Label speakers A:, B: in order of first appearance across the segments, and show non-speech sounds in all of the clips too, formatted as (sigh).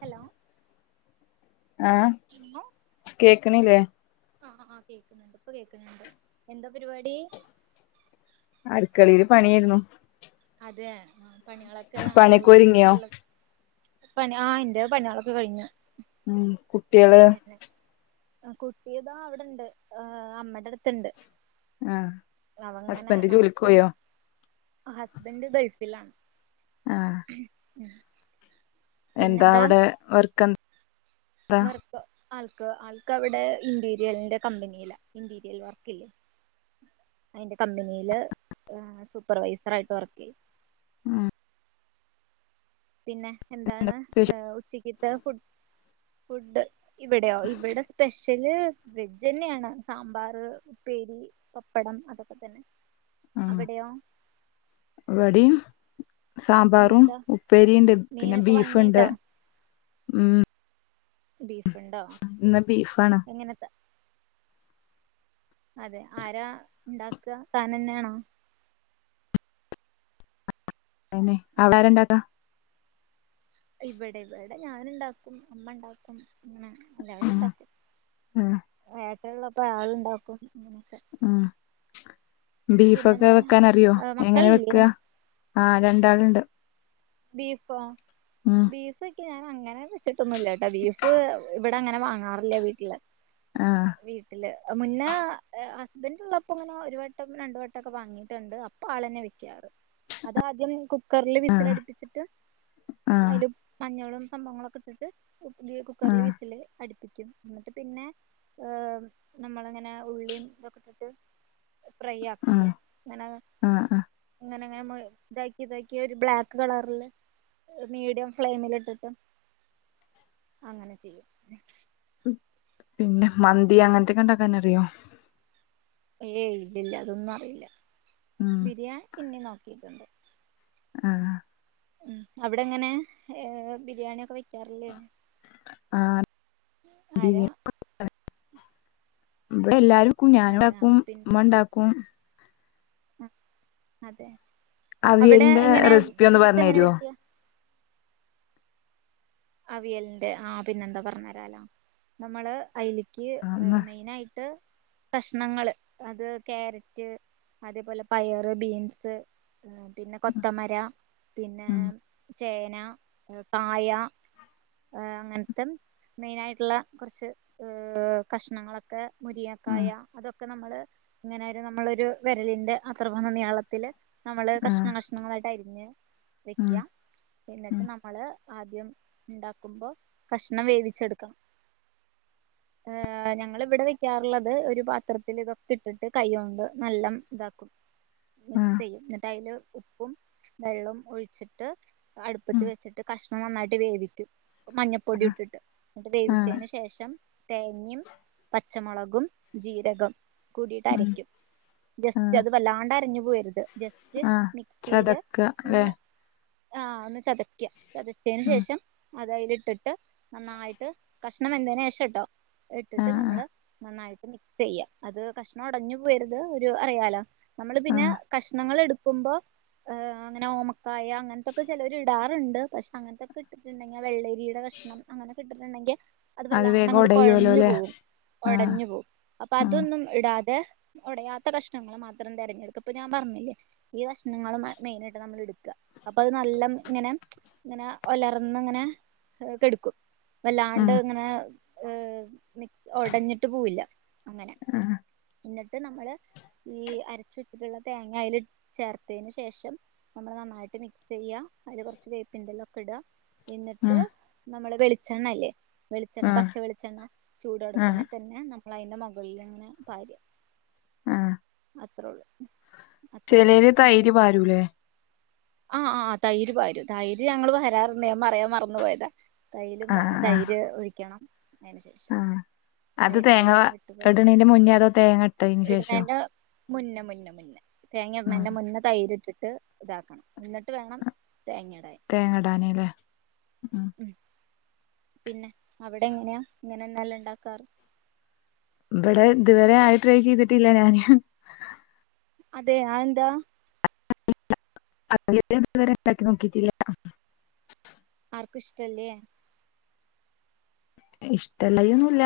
A: Hello
B: ആഹ്
A: പിന്നെ
B: കേക്ക്ണില്ലേ
A: ആഹ് ആഹ് കേക്ന്നുണ്ട് ഇപ്പൊ കേക്കുന്നുണ്ട് എന്താ പരിപാടി
B: അടുക്കളീല് പണിയായിരുന്നു
A: അതെ ആ പണിളൊക്കെ ആയൊ
B: പണിയൊക്കെ ഒരുങ്ങിയോ
A: ഉച്ചക്കതേക്കുള്ളേ പണി ആഹ് എന്റെ പണിളൊക്കെ കഴിഞ്ഞു
B: ഉം കുട്ടികള്
A: കുട്ടി ഇതാ അവിടെ ഒണ്ട് ആഹ് അമ്മേടെ അടുത്ത് ഒണ്ട്
B: ആഹ് ഹസ്ബൻഡ് ജോലിക്ക്
A: നടക്കാണ്
B: പോയോ
A: ഹസ്ബൻഡ് ഗൾഫിലാണ്
B: ആഹ്
A: ഉം
B: എന്താ
A: പിന്നെന്താ
B: അവടെ വർക്ക് എന്താ
A: വർക്ക് ആൾക്ക് ആൾക്ക് അവിടെ ഇന്റീരിയലിന്റെ കമ്പനീലാ ഇന്റീരിയൽ വർക് ഇല്ലേ. അയിന്റെ കമ്പനീല് ആഹ് സൂപ്പർവൈസർ ആയിട്ട് വർക്ക് ചെയ്യുന്നു
B: ഉം
A: പിന്നെ എന്താണ് ഏഹ് ഉച്ചക്കത്തെ ഫുഡ ഫുഡ്‌ ഇവടെയോ ഇവിടെ സ്പെഷ്യ- സ്പെഷ്യല് വെജ് തന്നെയാണ് സാമ്പാർ ഉപ്പേരി പപ്പടം അതൊക്കെ തന്നെ
B: ആഹ്
A: അവിടെയോ
B: ഇവിടെയും സാമ്പാറും
A: ഇന്നെന്താ
B: ഉപ്പേരിയുണ്ട് പിന്നെ
A: മീനൊക്കെ
B: ബീഫ് ഉണ്ട്
A: വാങ്ങിണ്ടോ
B: ഉം
A: ബീഫ് ഉണ്ടോ
B: ഇന്ന് ബീഫാണ്
A: എങ്ങനെത്തെ അതെ ആരാ ഇണ്ടാക്കുക താൻ തന്നെ ആണോ
B: അവിടെര (unintelligible)
A: ഇവിടെ ഇവിടെ ഞാനുണ്ടാക്കും അമ്മ ഉണ്ടാക്കും ഇങ്ങനെ- എല്ലാവരും
B: ഉം
A: ഇണ്ടാക്കും
B: ഉം
A: ഏട്ടൻ ഉള്ളപ്പോ ആളുണ്ടാക്കും അങ്ങനൊക്കെ
B: ഉം ബീഫൊക്കെ
A: പിന്നെന്താ
B: വെക്കാൻ അറിയോ എങ്ങനെ
A: മക്കളില്ലേ
B: വെക്കുക ആഹ് രണ്ടാളുണ്ട്
A: ബീഫോ
B: ആഹ്
A: ബീഫ് ഒക്കെ ഞാൻ അങ്ങനെ വെച്ചിട്ടൊന്നുമില്ല ട്ടൊ ബീഫ് ഇവിടെ അങ്ങനെ വാങ്ങാറില്ലേ വീട്ടില്
B: ആഹ്
A: വീട്ടില് മുന്നേ ഹസ്ബൻഡ് ഉള്ളപ്പോ ഇങ്ങനെ ഒരു വട്ടം രണ്ട് വട്ടം ഒക്കെ വാങ്ങിട്ടുണ്ട് അപ്പൊ ആള് തന്നെ വെക്കാറ് അത് ആദ്യം കുക്കറിൽ വിസിലടിപ്പ- പ്പിച്ചിട്ട്
B: ആഹ്
A: അതില് മഞ്ഞളും സംഭവങ്ങളൊക്കെ ഇട്ട് കുക്കറിൽ
B: ആഹ്
A: വിസില്- അടുപ്പിക്കും എന്നിട്ട് പിന്നെ ഏഹ് നമ്മള് ഇങ്ങനെ ഉള്ളിയും ഇതൊക്കെ ഇട്ട് - ഫ്രൈ ആക്കില്ലേ
B: ആഹ്
A: അങ്ങനെ
B: ആഹ് ആഹ്
A: ഇങ്ങനെ ഇങ്ങനെ ഇതാക്കി ഇതാക്കി ഒരു ബ്ലാക്ക്- കളറില് മീഡിയം ഫ്ലെയിമിൽ ഇട്ടിട്ട്- അങ്ങനെ ചെയ്യും
B: പിന്നെ മന്തി അങ്ങനത്തൊക്കെ ഉണ്ടാക്കാൻ അറിയോ
A: ഏയ് ഇല്ലല്ല അതൊന്നും അറിയില്ല
B: ഉം
A: ബിരിയാണി പിന്നെ നോക്കിട്ടുണ്ട്
B: ആഹ്
A: ഉം അവിടെങ്ങനെ ഏ ബിരിയാണിയൊക്കെ വെക്കാറില്ലേ?
B: ആഹ്
A: ആരാ?
B: ഇവിടെ എല്ലാരും ക്കും ഞാൻ
A: അതെ ആ
B: ഉണ്ടാക്കും ഉമ്മ ഉണ്ടാക്കും
A: ഉം അതെ അവിടെ
B: അവിയലിന്റെ
A: എങ്ങനെയാ
B: റെസിപ്പി ഒന്ന്
A: ബീഫ്
B: പറഞ്ഞു
A: എങ്ങനെ
B: തരുവോ
A: വയ്ക്കുക? അവിയലിന്റെ ആഹ് പിന്നെ എന്താ പറഞ്ഞ് തരാലൊ നമ്മള് അയില് ക്ക്
B: ആന്ന്
A: മെയിനായിട്ട് കഷണങ്ങള് അത് കാരറ്റ് അതേ പോലെ പയറ്, ബീൻസ് ഏ പിന്നെ കൊത്തമര പിന്നെ
B: ഉം
A: ചേന, കായ ഏ അങ്ങനത്തെ മെയിനായിട്ടുള്ള കുറച്ച് ഏ കഷ്ണങ്ങളൊക്കെ ക്കെ
B: ഉം
A: മുരിങ്ങക്കായ അതൊക്കെ നമ്മള് ഇങ്ങനെ ഒരു നമ്മളൊരു വിരലിന്റെ അത്ര പോന്ന നീളത്തില് നമ്മള് കഷ്ണം
B: ആഹ്
A: കഷ്ണം കഷ്ണങ്ങളായിട്ട് അരിഞ്ഞ്
B: ഉം
A: വയ്ക്കുക എന്നിട്ട്
B: ഉം
A: നമ്മള് ആദ്യം ഉണ്ടാക്കുമ്പോ കഷ്ണം വേവിച്ചെടുക്കണം. ഏഹ് ഞങ്ങള് ഇവിടെ വെക്കാറുള്ളത് ഒരു പാത്രത്തില് ഇതൊക്കെ ഇട്ടിട്ട് കൈ കൊണ്ട് നല്ലണം ഇതാക്കും (unintelligible) മിക്സ്
B: ആഹ്
A: ചെയ്യും. എന്നിട്ട് അതിൽ ഉപ്പും വെള്ളവും ഒഴിച്ചിട്ട് അടുപ്പത്തി
B: ഉം
A: വെച്ചിട്ട് കഷ് ണം നന്നായിട്ട് വേവിക്കു മഞ്ഞപ്പൊടി
B: ആഹ്
A: ഇട്ടിട്ട്. എന്നിട്ട്
B: ആഹ്
A: വേവിച്ചതിന് ശേഷം തേങ്ങയും, പച്ചമുളകും, ജീരകം കൂടിയിട്ട്
B: ഉം
A: അരയ്ക്കും. ജസ്റ്റ്
B: ആഹ്
A: അത് വല്ലാണ്ട് അരഞ്ഞു പോവരുത്. ജസ്റ്റ്
B: ആഹ്
A: മിക്സിയില്
B: ചതക്ക അല്ലെ
A: ഒന്ന് ആഹ് ഒന്ന് ചതയ്ക്കുക ചതച്ചതിന്
B: ഉം
A: ശേഷം അത് അതില് ഇട്ടിട്ട് നന്നായിട്ട് കഷ്ണം വെന്തതിന് ശേഷട്ടോ. ഇട്ടിട്ട്
B: ആഹ് ആഹ്
A: നമ്മള് നന്നായിട്ട് മിക്സ് ചെയ്യാ അത് കഷ്ണം ഒടഞ്ഞു പോവരുത് ഒരു അറിയാലോ നമ്മള് പിന്നെ
B: ആഹ്
A: കഷ്ണങ്ങളെ ടുക്കുമ്പോ ഏ അങ്ങന ഓമക്കായ അങ്ങൻത്തൊക്കെ ചെലര് ഇടാറുണ്ട് പക്ഷെ അങ്ങനത്തൊക്കെ ഇട്ടിട്ടുണ്ടെങ്കി വെള്ള രീടെ കഷ്ണം അങ്ങനൊക്കെ ഇട്ടിട്ടുണ്ടെങ്കിൽ അത് വല്ലാണ്ട്
B: വേഗം
A: അങ്ങട്ട്
B: ഒടയുവല്ലോ
A: കൊഴഞ്ഞു
B: അല്ലെ
A: പോവും.
B: ആഹ്
A: ഒടഞ്ഞു പോവും. അപ്പൊ
B: ആഹ്
A: അതൊന്നും ഇടാതെ ഒടയാത്ത കഷ്ണങ്ങൾ മാത്രം തെരഞ്ഞെട്ക്ക ഇപ്പ ഞാൻ പറഞ്ഞില്ലേ. ഈ കഷ്ണങ്ങൾ മ മെയിനായിട്ട് നമ്മൾ എട്ക്ക അപ്പ അത് നല്ലം ഇങ്ങനെ ഇങ്ങനെ ഒലർ ന്ന്ങ്ങനെ കെട്ക്കും വല്ലാണ്ട്
B: ഉം
A: ഇങ്ങനെ ഏഹ് മി ഒടഞ്ഞിട്ട് പോവില്ല. അങ്ങനെ.
B: ആഹ്
A: എന്നിട്ട് നമ്മള് ഈ അരച്ച് വച്ചിട്ട്ള്ള തേങ്ങ അയില് ചേർത്തയിന് ശേഷം ന്നമ്മള് നന്നായിട്ട് മിക്സ് ചെയ്യാ അതില് കൊർച്ച് വേപ്പിന്റെല ഒക്കെ ഇടുക എന്നിട്ട്
B: ഉം
A: നമ്മള് വെളിച്ചെണ്ണല്ലേ വെളിച്ചെണ്ണ
B: ആഹ്
A: പച്ച വെളിച്ചെണ്ണ
B: ആഹ്
A: ചൂടോട്ക്കനെ തന്നെ. പിന്നെ നമ്മളയ്ന്റെ മൊകൾ ലങ്ങനെ പാരുക
B: ആഹ്
A: അത്രേള്ളൂ.
B: ചെലെര് തൈര് പാരൂലെ?
A: ആഹ് ആഹ് തൈര് പാരും തൈര് ഞങ്ങൾ പാരാർണ്ട് ഞാൻ പറയാൻ മറന്ന് പോയതാ. അയിലും പ
B: ആഹ് ആഹ്
A: തൈര് ഒഴിക്കണം. അതിന് ശേഷം
B: ആഹ് അത്
A: തൈരിന്റെ
B: തേങ്ങ വ
A: കാര്യം വിട്ടുപോയി
B: ഇട്ണെന്റെ മുന്നേ അതോ തേങ്ങ ഇട്ടതിന് ശേഷോ?
A: മുന്ന മുന്ന മുന്ന തേങ്ങ
B: ഉം
A: ഇട്ണെന്റെ മുന്നേ തൈര്ട്ട്ട്ട് ഇതാക്കണം. എന്നിട്ട് വേണം തേങ്ങ ഇടാൻ.
B: തേങ്ങടാന് ല്ലെ ഉം.
A: ഉം പിന്നെ അവടെങ്ങനെയാ ഇങ്ങനനെല്ല ഇണ്ടാക്കാർ.
B: ഇബടെ ഇത് വരെ അയ് ട്രൈ ചെയ്തിട്ടില്ല ഞാൻ
A: അതെ അയ്ന്താ.
B: ഇല്ല അത് ഇതുവരെ ഉണ്ടാക്കി നോക്കിട്ടില്ല. ട്ടാ
A: ആർക്കുംഷ്ടല്ലേ.
B: ഇഷ്ടല്ലായിഒന്നുല്ല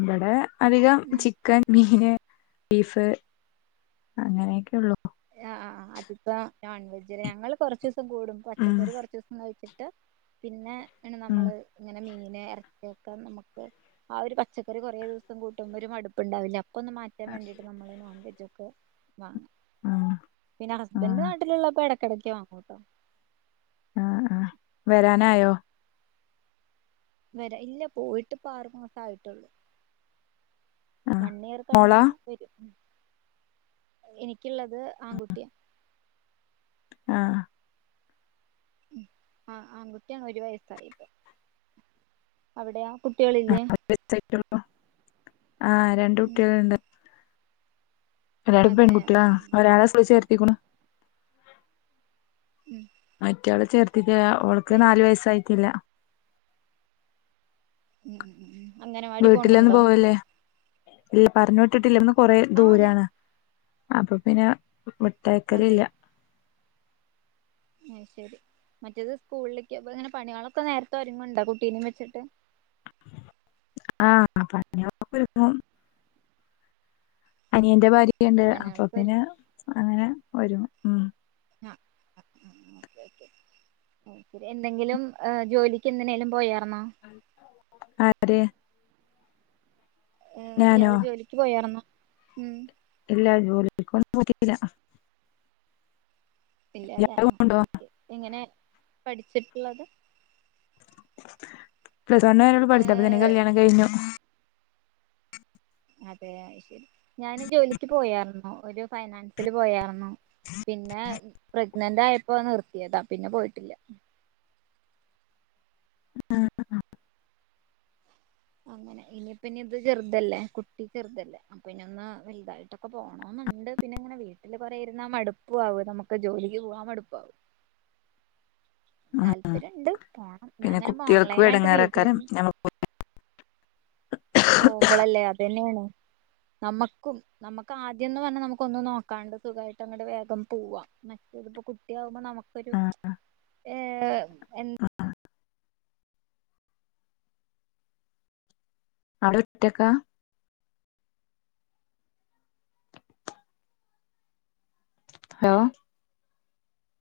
B: ഇവടെ അധികം
A: ഉം
B: ചി ക്കൻ മീന് ബീഫ് അങ്ങനെയെക്കെള്ളൂ.
A: എ ആഹ് ആഹ് ആഹ് അതിപ്പോ നോൺ വെജരെ ഞങ്ങൾ കൊർച്ചോസം കൂടുമ്പം
B: ഉം
A: പച്ചക്കറി കൊർച്ചൂസം കഴി ഇട്ട് പിന്നെ
B: ഉം
A: നമ്മള് ഇങ്ങനെ മീൻ എർ കേക്കാം നമുക്ക് ആ ഒരു പച്ചക്കറി കുറേ ദിവസം കൂട്ടുമ്പോ ഒര്മട്പ്പ് ണ്ടാവില്ലേ അപ്പൊന്ന് മാ റ്റാൻ മേണ്ടിട്ട് നമ്മള് നോൺവെജൊക്കെ വാങ്ങും.
B: ആഹ്
A: പിന്ന ഹസ്ബന്റെ നാട്ടിലുള്ളപ്പോ എടക്കടയ്ക്ക് വാങ്ങൂട്ടൊ.
B: ആഹ് ആഹ് വരാനായോ.
A: വരാ ഇല്ല പോയിട്ട് ഇപ്പ ആർ മാസയിട്ടുള്ളൂ.
B: ആഹ്
A: വൺ ഇയർ കഴിഞ്ഞ
B: മോളാ
A: വരും എനിക്കിള്ളത് ആൺകുട്ടിയ.
B: ആഹ് ആഹ്
A: ആഹ് ആഹ് ആൺകുട്ടിയാണ് ഒരു വയസ്സായിപ്പ അവിടയോ കുട്ടികളില്ലേ.
B: (unintelligible) ആ
A: ഉം
B: രണ്ടുട്ട്യൾണ്ട്. ഒരാള്
A: അതെ
B: പെൺകുട്ട്യാ ഒരാളെ സ്കൂൾ ചേർത്തിക്ക്ണു.
A: ഉം
B: മാറ്റാളെ ചേർത്തില്ല ഓൾക്ക്
A: അത്
B: നാല്
A: ശരി
B: വയസ്സായിട്ടില്ല
A: ഉം ഉം അംഗനവാടി
B: വീട്ടിലെന്നും
A: പോണുണ്ടോ
B: പോവല്ലേ. ഇല്ല പറഞ്ഞ് വിട്ടിട്ട്ല്ല ഒന്ന് കൊറ
A: ആ ഞാ
B: ദൂരാണ് അപ്പൊ പിന്നെ.
A: അതെ
B: മിട്ടയക്കൽലില്ല
A: ഉം ശരി മറ്റേത് സ്കൂളിലേക്ക് വ് ങ്ങനെ പണിളൊക്കെ നേരത്തെഒര്ങ്ങ്ണ്ടോ കുട്ടീനെം വെച്ചിട്ട്.
B: ആഹ് പണി (unintelligible) അപ്പൊര്ങ്ങും. അനിയന്റെ ഭാര്യയ്ണ്ട് അപ്പൊ
A: പണികളൊക്കെ ഒരു
B: പിന്നെ അങ്ങനെ ഒര്ങ്ങു ഉം.
A: (unintelligible) Okay okay. ഓ ശരി എന്തെങ്കിലും ഏ ജോലിക്ക് എന്തിനേലും പോയറുന്നോ
B: ആര്
A: ഏ
B: ഞാനോ
A: ഇയാള് ജോലിക്ക് പോയാർന്നോ ഉം
B: ഇല്ലാ ജോലിക്കൊന്നും പോയിട്ടില്ല
A: ഇല്ല അല്ലേ
B: ഇയാള്
A: ഓക്കെ
B: പോവുണ്ടോ
A: ഓക്കെ എങ്ങനെ പഠിച്ചിട്ടുള്ളത്
B: പ്ലസ് വണ്ണ് പഠിച്ചപ്പൊ തന്നെ കല്യാണം കഴിഞ്ഞു
A: അതെ ശരി ഞാന് ജോലിക്ക് പോയാർന്നു ഒരു ഫൈനാൻസില് പോയാർന്നു പിന്നെ പ്രഗ്നന്റ് ആയപ്പോ നിർത്തിയതാ പിന്നെ പോയിട്ടില്ല
B: ആഹ്
A: അങ്ങനെ ഇനിയിപ്പ ഇനി ഇത് ചെറുതല്ലേ കുട്ടി ചെറുതല്ലേ അപ്പൊ ഇനി ഒന്ന് വലുതായിട്ടൊക്കെ പോകണം ആന്നുണ്ട് പിന്നെ ഇങ്ങനെ വീട്ടില് കുറെ ഇരുന്ന മടുപ്പ് ആവും നമുക്ക് ജോലിക്ക് പോവാൻ മടുപ്പാവും
B: ഉം
A: താല്പര്യംണ്ട് പോകണം ഞാൻ
B: പിന്നെ
A: ഇങ്ങനെ
B: കുട്ടികൾക്കും
A: ഓൺലൈനായിട്ട്
B: എടങ്ങേറേക്കാരം
A: വീട്ടിലിരുന്നു
B: ഞമ്മ
A: പോമ്പളല്ലേ അതന്നെയാണ് നമുക്കും നമുക്ക് ആദ്യംന്ന് പറഞ്ഞാൽ നമുക്ക് ഒന്നും നോക്കാണ്ട് സുഖമായിട്ട് അങ്ങടെ വേഗം പോവാ ഇപ്പം കുട്ടിയകുമ്പോ നമുക്കൊരു
B: ആഹ്
A: ഏ
B: അവിടെ ഒറ്റക്കാ ഹലോ